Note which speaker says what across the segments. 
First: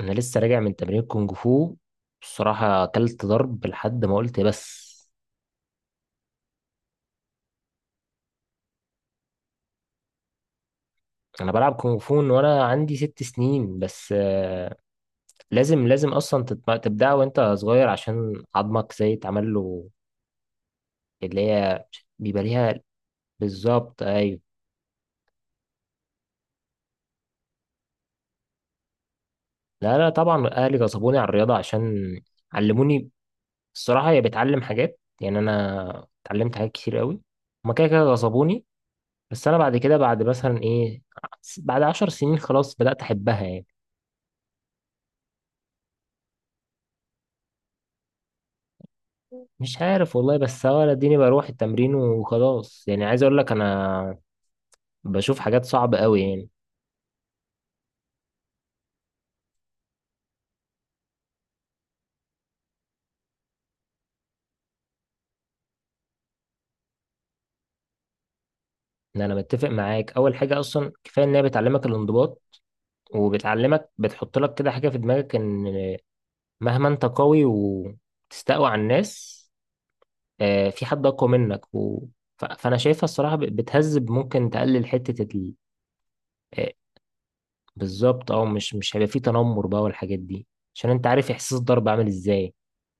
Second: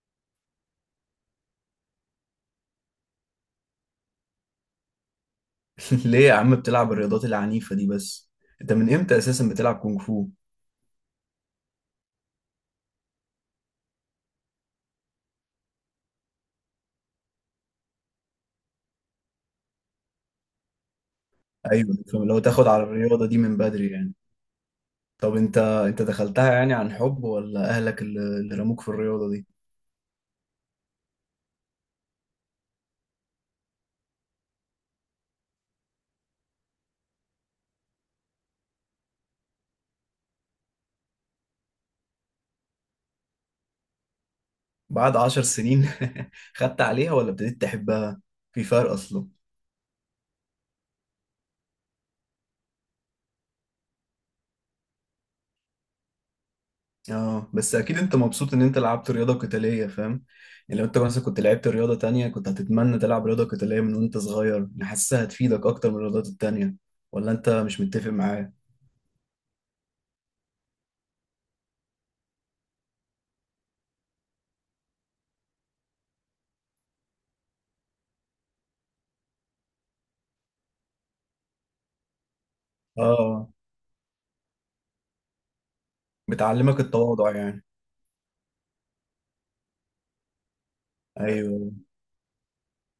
Speaker 1: انا لسه راجع من تمرين كونج فو. بصراحة اكلت ضرب لحد ما قلت بس.
Speaker 2: ليه يا عم بتلعب الرياضات العنيفة دي بس؟ انت من امتى اساسا بتلعب كونغ فو؟
Speaker 1: انا بلعب كونج فو من وانا عندي ست سنين بس لازم اصلا تبدأ وانت صغير عشان عظمك زي اتعمل له، اللي هي
Speaker 2: ايوه، لو
Speaker 1: بيبقى
Speaker 2: تاخد
Speaker 1: ليها.
Speaker 2: على الرياضة دي من بدري
Speaker 1: بالظبط
Speaker 2: يعني.
Speaker 1: ايوه.
Speaker 2: طب انت دخلتها يعني عن حب ولا اهلك اللي رموك في الرياضة دي؟
Speaker 1: لا لا، طبعا اهلي غصبوني على الرياضة عشان علموني. الصراحة هي بتعلم حاجات، يعني انا اتعلمت حاجات كتير قوي. هما كده كده غصبوني، بس انا بعد كده بعد مثلا ايه، بعد عشر سنين خلاص بدأت احبها يعني.
Speaker 2: بعد 10 سنين؟ خدت عليها ولا ابتديت تحبها؟ في فرق اصلا.
Speaker 1: مش عارف والله، بس هو أنا اديني بروح التمرين وخلاص، يعني عايز اقول لك انا بشوف حاجات صعبة قوي يعني.
Speaker 2: اه بس اكيد انت مبسوط ان انت لعبت رياضة قتالية، فاهم؟ يعني لو انت مثلا كنت لعبت رياضة تانية، كنت هتتمنى تلعب رياضة قتالية من وانت صغير، يعني حاسسها هتفيدك اكتر من الرياضات التانية؟ ولا انت مش متفق معايا؟
Speaker 1: ان انا متفق معاك، اول حاجة اصلا كفاية ان هي بتعلمك الانضباط، وبتعلمك بتحط لك كده حاجة في دماغك، ان مهما انت قوي وتستقوى على الناس في حد اقوى منك فانا شايفها الصراحة
Speaker 2: اه،
Speaker 1: بتهذب، ممكن تقلل حتة آه،
Speaker 2: بتعلمك التواضع يعني.
Speaker 1: بالظبط اه. مش هيبقى في تنمر بقى والحاجات دي، عشان انت عارف احساس
Speaker 2: ايوه،
Speaker 1: الضرب عامل ازاي.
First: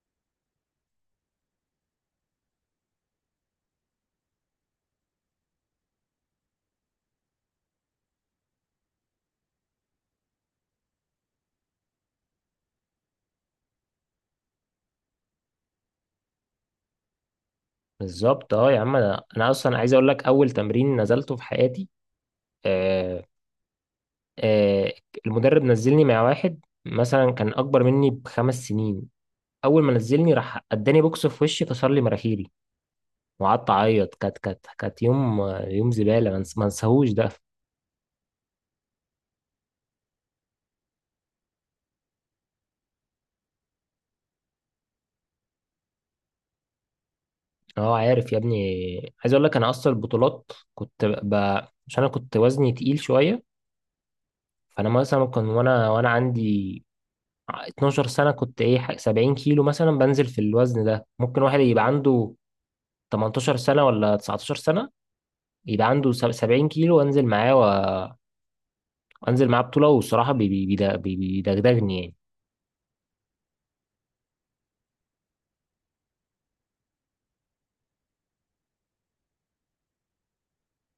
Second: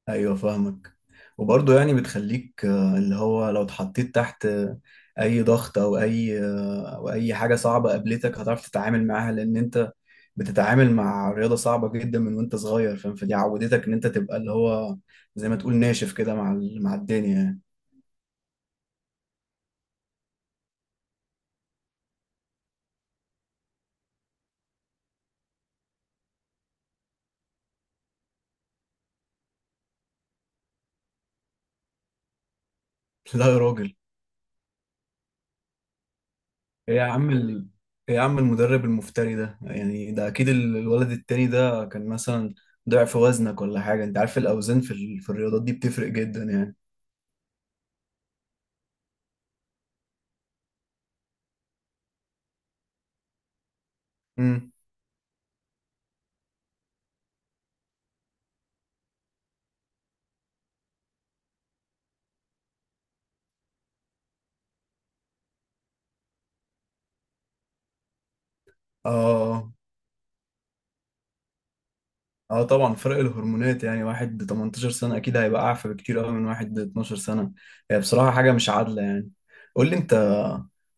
Speaker 2: ايوه فاهمك. وبرضه يعني بتخليك، اللي هو لو اتحطيت تحت اي ضغط، او اي او اي حاجه صعبه قابلتك، هتعرف تتعامل معاها، لان انت بتتعامل مع رياضه صعبه جدا من وانت صغير، فاهم؟ فدي عودتك ان انت تبقى اللي هو زي ما تقول ناشف كده مع مع الدنيا يعني.
Speaker 1: بالظبط اه. يا عم أنا اصلا عايز اقول لك، اول تمرين نزلته في حياتي آه آه المدرب نزلني مع واحد مثلا كان اكبر مني بخمس سنين. اول ما نزلني راح اداني بوكس في وشي كسر لي مناخيري،
Speaker 2: لا يا
Speaker 1: وقعدت
Speaker 2: راجل.
Speaker 1: اعيط. كانت يوم زباله، ما
Speaker 2: ايه يا
Speaker 1: انساهوش ده.
Speaker 2: عم ال... ايه يا عم المدرب المفتري ده، يعني ده اكيد الولد التاني ده كان مثلا ضعف وزنك ولا حاجة؟ انت عارف الاوزان في ال... في الرياضات دي بتفرق جدا يعني.
Speaker 1: اه عارف يا ابني، عايز اقول لك انا اصلا البطولات كنت عشان انا كنت وزني تقيل شويه.
Speaker 2: امم.
Speaker 1: فانا مثلا كان وانا عندي 12 سنة كنت ايه 70 كيلو مثلا، بنزل في الوزن ده ممكن واحد يبقى عنده 18 سنة ولا 19 سنة، يبقى عنده 70 كيلو وانزل معاه وانزل معاه
Speaker 2: اه.
Speaker 1: بطولة، والصراحة بيدغدغني يعني.
Speaker 2: اه طبعا فرق الهرمونات، يعني واحد 18 سنة اكيد هيبقى اعفى بكتير قوي من واحد 12 سنة. هي بصراحة حاجة مش عادلة يعني. قول لي انت،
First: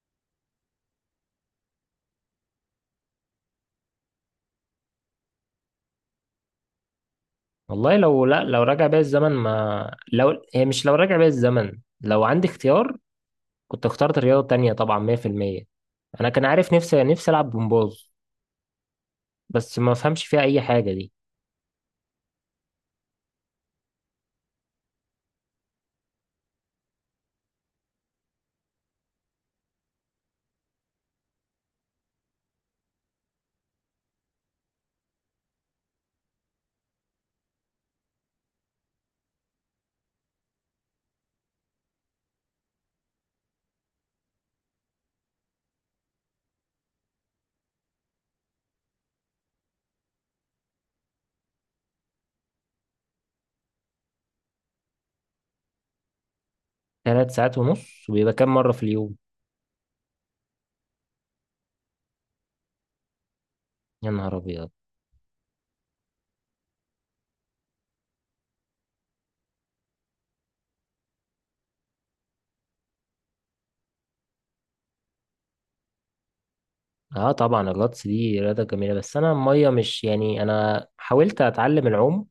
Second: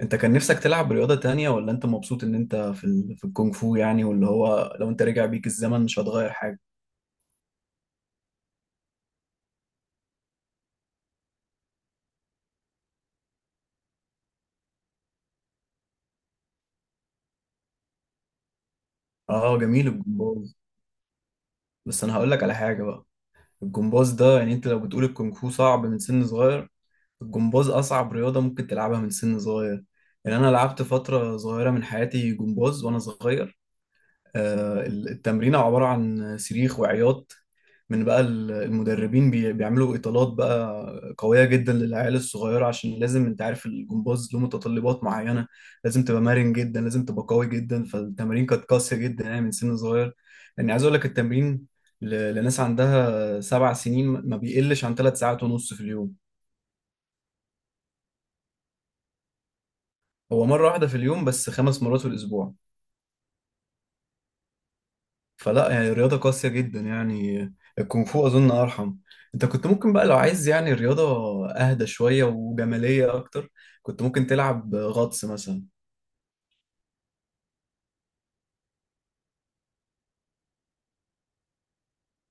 Speaker 2: انت كان نفسك تلعب رياضة تانية ولا انت مبسوط ان انت في ال... في الكونغ فو يعني؟ واللي هو لو انت رجع بيك الزمن مش هتغير حاجة؟
Speaker 1: والله لو لا لو راجع بيا الزمن ما لو هي مش لو راجع بيا الزمن، لو عندي اختيار كنت اخترت رياضة تانية طبعا 100%. انا كان عارف نفسي العب جمباز،
Speaker 2: اه
Speaker 1: بس
Speaker 2: جميل
Speaker 1: ما فهمش فيها
Speaker 2: الجمباز.
Speaker 1: اي حاجة دي.
Speaker 2: بس انا هقول لك على حاجة بقى. الجمباز ده، يعني انت لو بتقول الكونغ فو صعب من سن صغير، الجمباز اصعب رياضة ممكن تلعبها من سن صغير. يعني انا لعبت فترة صغيرة من حياتي جمباز وانا صغير. التمرين عبارة عن صريخ وعياط من بقى المدربين، بيعملوا اطالات بقى قويه جدا للعيال الصغيره، عشان لازم، انت عارف، الجمباز له متطلبات معينه، لازم تبقى مرن جدا، لازم تبقى قوي جدا، فالتمارين كانت قاسيه جدا يعني من سن صغير. يعني عايز اقول لك التمرين لناس عندها 7 سنين ما بيقلش عن 3 ساعات ونص في اليوم.
Speaker 1: ثلاث ساعات ونص؟ وبيبقى كام مرة في اليوم؟
Speaker 2: هو مره واحده في اليوم بس 5 مرات في الاسبوع.
Speaker 1: يا نهار ابيض.
Speaker 2: فلا، يعني رياضة قاسية جدا، يعني الكونغ فو أظن أرحم. أنت كنت ممكن بقى لو عايز يعني رياضة أهدى شوية وجمالية أكتر، كنت ممكن تلعب غطس مثلا.
Speaker 1: اه طبعا الغطس دي رياضة جميلة، بس انا المية مش، يعني انا حاولت اتعلم العوم،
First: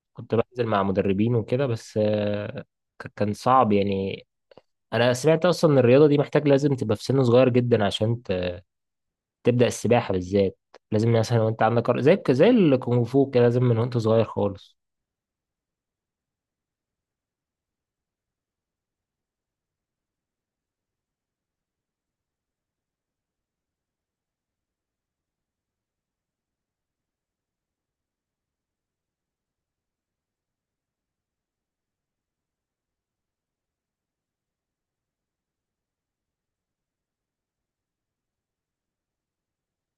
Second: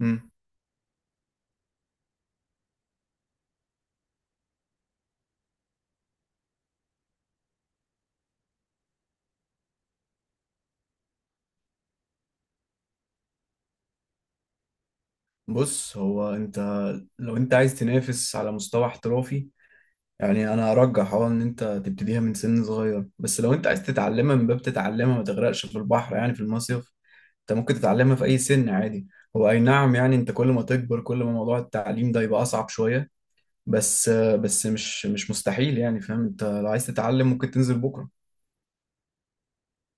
Speaker 2: مم.
Speaker 1: كنت بنزل مع مدربين وكده بس كان صعب يعني. انا سمعت اصلا ان الرياضة دي محتاج لازم تبقى في سن صغير جدا عشان تبدأ السباحة بالذات. لازم مثلا وانت عندك زي الكونغ فو كده، لازم من وانت صغير خالص.
Speaker 2: بص، هو أنت لو أنت عايز تنافس على مستوى احترافي يعني، أنا أرجح أه إن أنت تبتديها من سن صغير، بس لو أنت عايز تتعلمها من باب تتعلمها ما تغرقش في البحر يعني في المصيف، أنت ممكن تتعلمها في أي سن عادي. هو أي نعم، يعني أنت كل ما تكبر كل ما موضوع التعليم ده يبقى أصعب شوية، بس بس مش مستحيل يعني، فاهم؟ انت لو عايز تتعلم ممكن تنزل بكره.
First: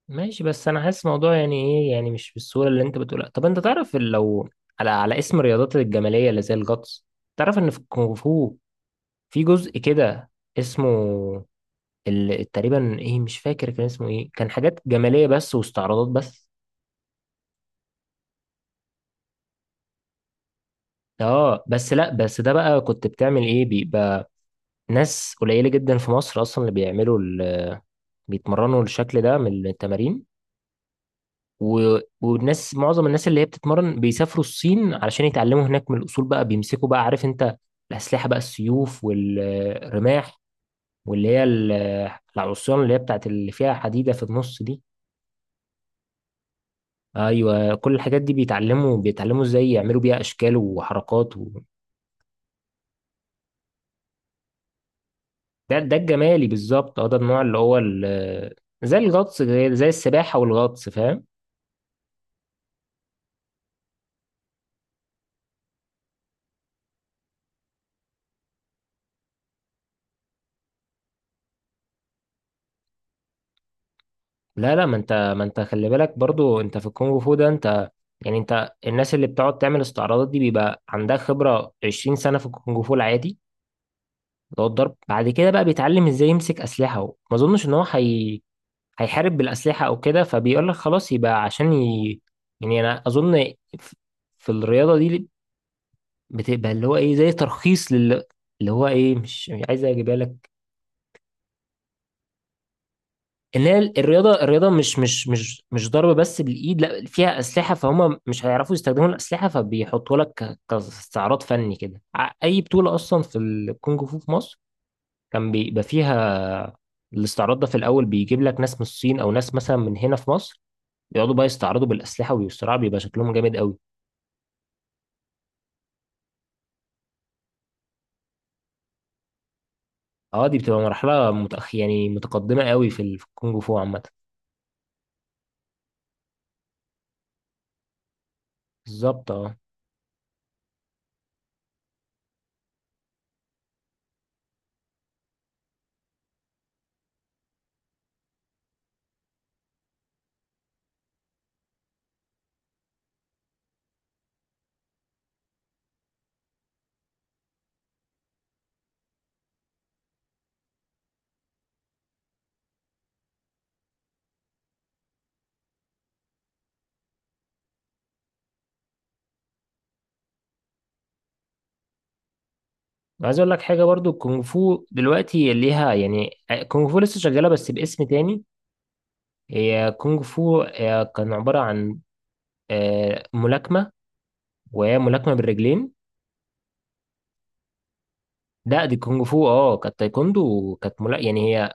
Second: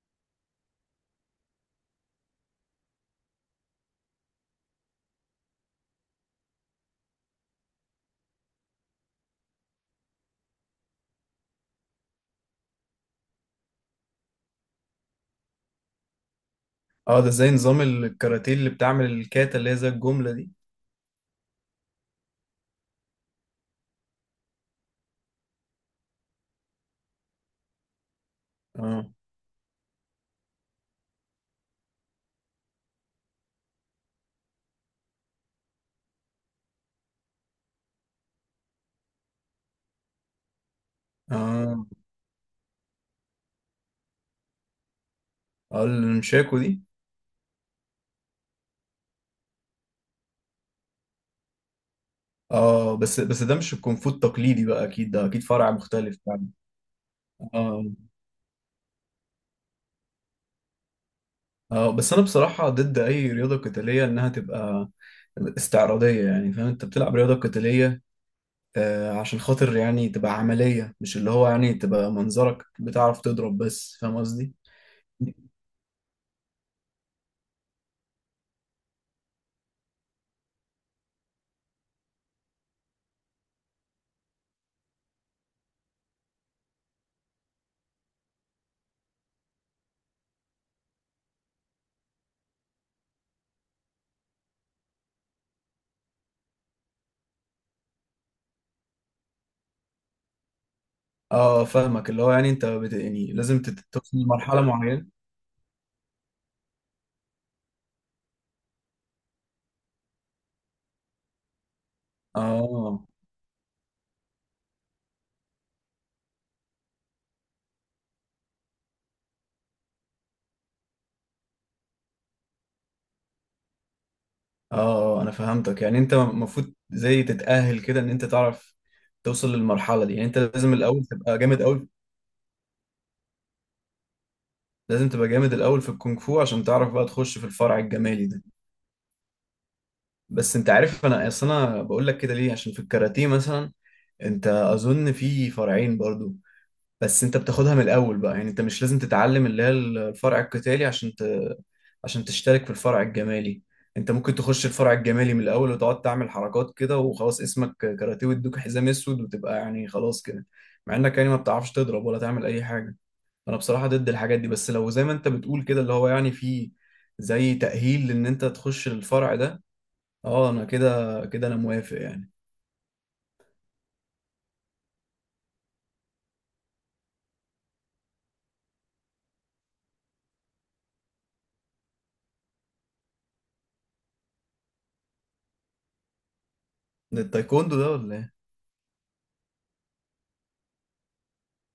Speaker 1: ماشي، بس انا حاسس الموضوع يعني ايه، يعني مش بالصورة اللي انت بتقولها. طب انت تعرف لو على اسم الرياضات الجمالية اللي زي الغطس، تعرف ان في الكونغ فو في جزء كده اسمه تقريبا ايه، مش فاكر كان اسمه ايه. كان حاجات جماليه بس واستعراضات بس.
Speaker 2: اه ده زي نظام الكاراتيه اللي بتعمل الكاتا، اللي هي زي الجمله دي.
Speaker 1: اه بس لا، بس ده بقى كنت بتعمل ايه، بيبقى ناس قليله جدا في مصر اصلا اللي بيعملوا بيتمرنوا
Speaker 2: اه.
Speaker 1: الشكل ده من التمارين. و... والناس معظم الناس اللي هي بتتمرن بيسافروا الصين علشان يتعلموا هناك من الاصول، بقى بيمسكوا بقى، عارف انت الاسلحه بقى، السيوف والرماح واللي هي
Speaker 2: اه.
Speaker 1: العصيان، اللي هي بتاعت اللي فيها حديده في النص دي.
Speaker 2: اه المشاكو دي.
Speaker 1: ايوه كل الحاجات دي بيتعلموا ازاي يعملوا بيها اشكال وحركات
Speaker 2: اه، بس بس ده مش الكونفو التقليدي بقى، اكيد ده اكيد فرع
Speaker 1: ده
Speaker 2: مختلف
Speaker 1: الجمالي
Speaker 2: يعني.
Speaker 1: بالظبط اه، ده النوع اللي هو
Speaker 2: اه.
Speaker 1: زي الغطس، زي السباحه والغطس فاهم.
Speaker 2: اه بس انا بصراحه ضد اي رياضه قتاليه انها تبقى استعراضيه، يعني فاهم؟ انت بتلعب رياضه قتاليه آه عشان خاطر يعني تبقى عمليه، مش اللي هو يعني تبقى منظرك بتعرف تضرب بس، فاهم قصدي؟
Speaker 1: لا لا، ما انت خلي بالك برضو انت في الكونغ فو ده انت، يعني انت الناس اللي بتقعد تعمل استعراضات دي بيبقى عندها خبره 20 سنه في الكونغ فو العادي، اللي هو الضرب. بعد كده بقى بيتعلم ازاي يمسك اسلحه. هو ما اظنش ان هو هيحارب بالاسلحه او كده، فبيقول لك خلاص يبقى عشان يعني انا اظن في الرياضه دي بتبقى اللي هو ايه، زي ترخيص لل، اللي هو ايه، مش عايز اجيبها لك.
Speaker 2: اه فاهمك، اللي هو يعني انت يعني
Speaker 1: ان
Speaker 2: لازم
Speaker 1: هي
Speaker 2: توصل
Speaker 1: الرياضه
Speaker 2: لمرحلة
Speaker 1: الرياضه مش
Speaker 2: معينة.
Speaker 1: مش مش مش ضرب بس بالايد، لا فيها اسلحه، فهم مش هيعرفوا يستخدموا الاسلحه، فبيحطوا لك كاستعراض فني كده. اي بطوله
Speaker 2: اه.
Speaker 1: اصلا في الكونج فو في مصر كان بيبقى فيها الاستعراض ده في الاول، بيجيب لك ناس من الصين او ناس مثلا من هنا في مصر، بيقعدوا بقى يستعرضوا بالاسلحه ويصراعوا، بيبقى شكلهم جامد قوي.
Speaker 2: اه. انا فهمتك، يعني انت المفروض زي تتأهل كده ان انت تعرف توصل للمرحلة دي، يعني انت
Speaker 1: اه دي
Speaker 2: لازم
Speaker 1: بتبقى
Speaker 2: الاول
Speaker 1: مرحله
Speaker 2: تبقى جامد قوي.
Speaker 1: يعني متقدمه قوي في في الكونج فو عامه.
Speaker 2: لازم تبقى جامد الاول في الكونغ فو عشان تعرف بقى تخش في الفرع الجمالي ده.
Speaker 1: بالظبط اه.
Speaker 2: بس انت عارف انا اصل انا بقول لك كده ليه؟ عشان في الكاراتيه مثلا، انت اظن في فرعين برضو، بس انت بتاخدها من الاول بقى يعني، انت مش لازم تتعلم اللي هي الفرع القتالي عشان عشان تشترك في الفرع الجمالي. انت ممكن تخش الفرع الجمالي من الاول وتقعد تعمل حركات كده وخلاص، اسمك كاراتيه ويدوك حزام اسود وتبقى يعني خلاص كده، مع انك يعني ما بتعرفش تضرب ولا تعمل اي حاجه. انا بصراحه ضد الحاجات دي، بس لو زي ما انت بتقول كده اللي هو يعني في زي تأهيل لان انت تخش الفرع ده، اه انا كده كده انا موافق يعني.
Speaker 1: عايز اقول لك حاجه برضو. الكونغ فو دلوقتي ليها يعني، كونغ فو لسه شغاله بس باسم تاني. هي كونغ فو كان عباره عن ملاكمه، وهي ملاكمه بالرجلين.
Speaker 2: ده التايكوندو ده ولا؟
Speaker 1: لا دي كونغ فو، اه كانت تايكوندو، وكانت يعني هي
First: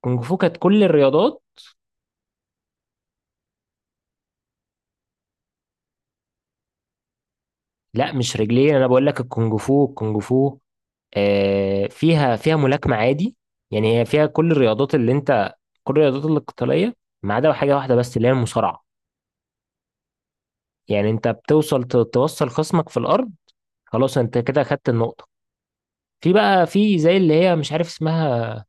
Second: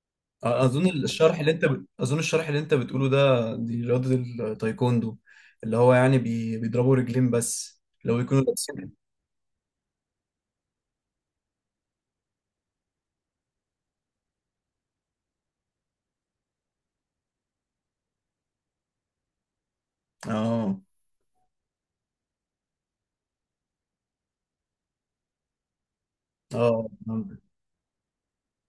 Speaker 1: كونغ فو كانت كل
Speaker 2: اظن الشرح
Speaker 1: الرياضات.
Speaker 2: اللي انت اظن الشرح اللي انت بتقوله ده، دي رياضه التايكوندو، اللي هو يعني بيضربوا رجلين بس
Speaker 1: لا
Speaker 2: لو
Speaker 1: مش
Speaker 2: بيكونوا
Speaker 1: رجلين، انا
Speaker 2: لابسين.
Speaker 1: بقول لك الكونغ فو فيها ملاكمه عادي. يعني هي فيها كل الرياضات اللي انت، كل الرياضات القتاليه، ما عدا حاجه واحده بس اللي هي المصارعه.
Speaker 2: اه.
Speaker 1: يعني انت بتوصل توصل خصمك في الارض، خلاص انت كده خدت النقطة. في بقى،
Speaker 2: اه
Speaker 1: في زي اللي
Speaker 2: فهمتك.
Speaker 1: هي مش عارف اسمها،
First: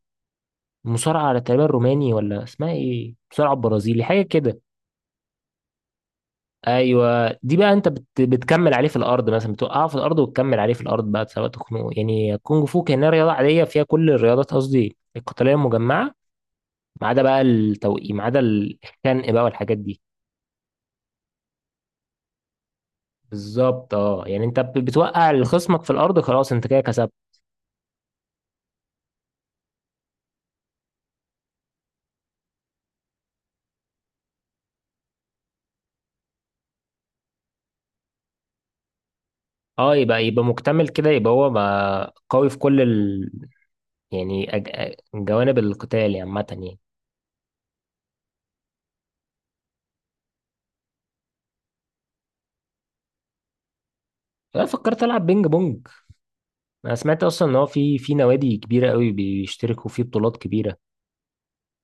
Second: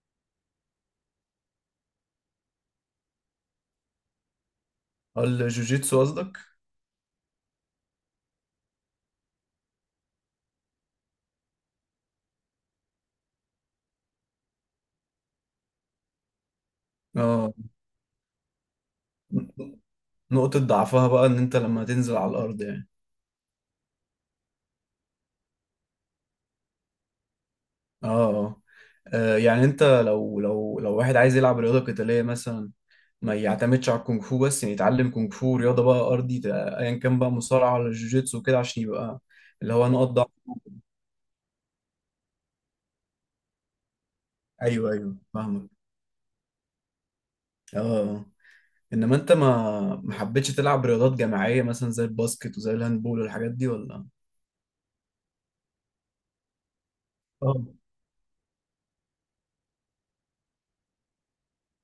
Speaker 1: مصارعة على تقريبا روماني ولا اسمها ايه، مصارعة برازيلي حاجة كده.
Speaker 2: اه الجوجيتسو قصدك.
Speaker 1: ايوه دي بقى انت بتكمل عليه في الارض، مثلا بتوقعه في الارض وتكمل عليه في الارض بقى، سواء تخنقه. يعني كونج فو كأنها رياضة عادية فيها كل الرياضات، قصدي القتالية المجمعة، ما عدا بقى
Speaker 2: اه،
Speaker 1: التوقيع، ما عدا الخنق بقى والحاجات دي.
Speaker 2: نقطه ضعفها بقى ان انت لما تنزل على الارض يعني.
Speaker 1: بالظبط اه، يعني انت بتوقع خصمك في الارض، خلاص انت كده كسبت.
Speaker 2: اه. اه. يعني انت لو واحد عايز يلعب رياضه قتاليه مثلا، ما يعتمدش على الكونغ فو بس، يعني يتعلم كونغ فو، رياضه بقى ارضي، ايا كان بقى مصارعه ولا جوجيتسو كده، عشان يبقى اللي هو
Speaker 1: اه
Speaker 2: نقط
Speaker 1: يبقى
Speaker 2: ضعف.
Speaker 1: يبقى مكتمل كده. يبقى هو ما قوي في كل، يعني
Speaker 2: ايوه، ايوه
Speaker 1: جوانب
Speaker 2: فاهمك.
Speaker 1: القتال يعني عامة يعني.
Speaker 2: اه آه. انما انت ما حبيتش تلعب رياضات جماعيه مثلا زي الباسكت وزي الهاندبول والحاجات دي ولا؟
Speaker 1: أنا فكرت ألعب بينج بونج. أنا سمعت أصلا إن هو
Speaker 2: اه.
Speaker 1: في نوادي كبيرة قوي بيشتركوا في بطولات كبيرة،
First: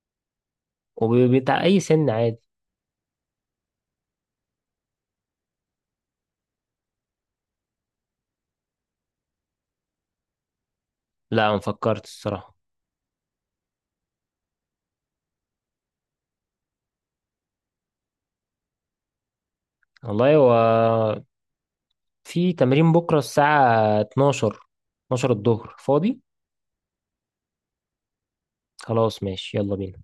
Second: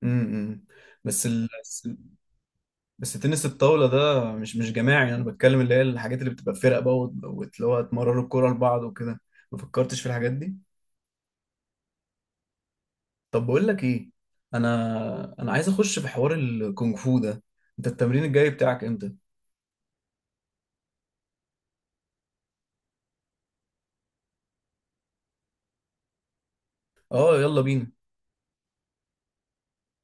Speaker 2: امم. بس ال...
Speaker 1: وبتاع أي سن عادي.
Speaker 2: بس تنس الطاوله ده مش جماعي، انا بتكلم اللي هي الحاجات اللي بتبقى فرق بقى اللي هو تمرروا الكوره لبعض وكده. ما فكرتش في الحاجات دي؟
Speaker 1: لا ما فكرت الصراحة.
Speaker 2: طب بقول لك ايه، انا عايز اخش في حوار الكونغ فو ده. انت التمرين الجاي بتاعك امتى؟
Speaker 1: والله هو في تمرين بكرة الساعة 12، 12 الظهر فاضي.
Speaker 2: اه يلا بينا.
Speaker 1: خلاص ماشي يلا بينا.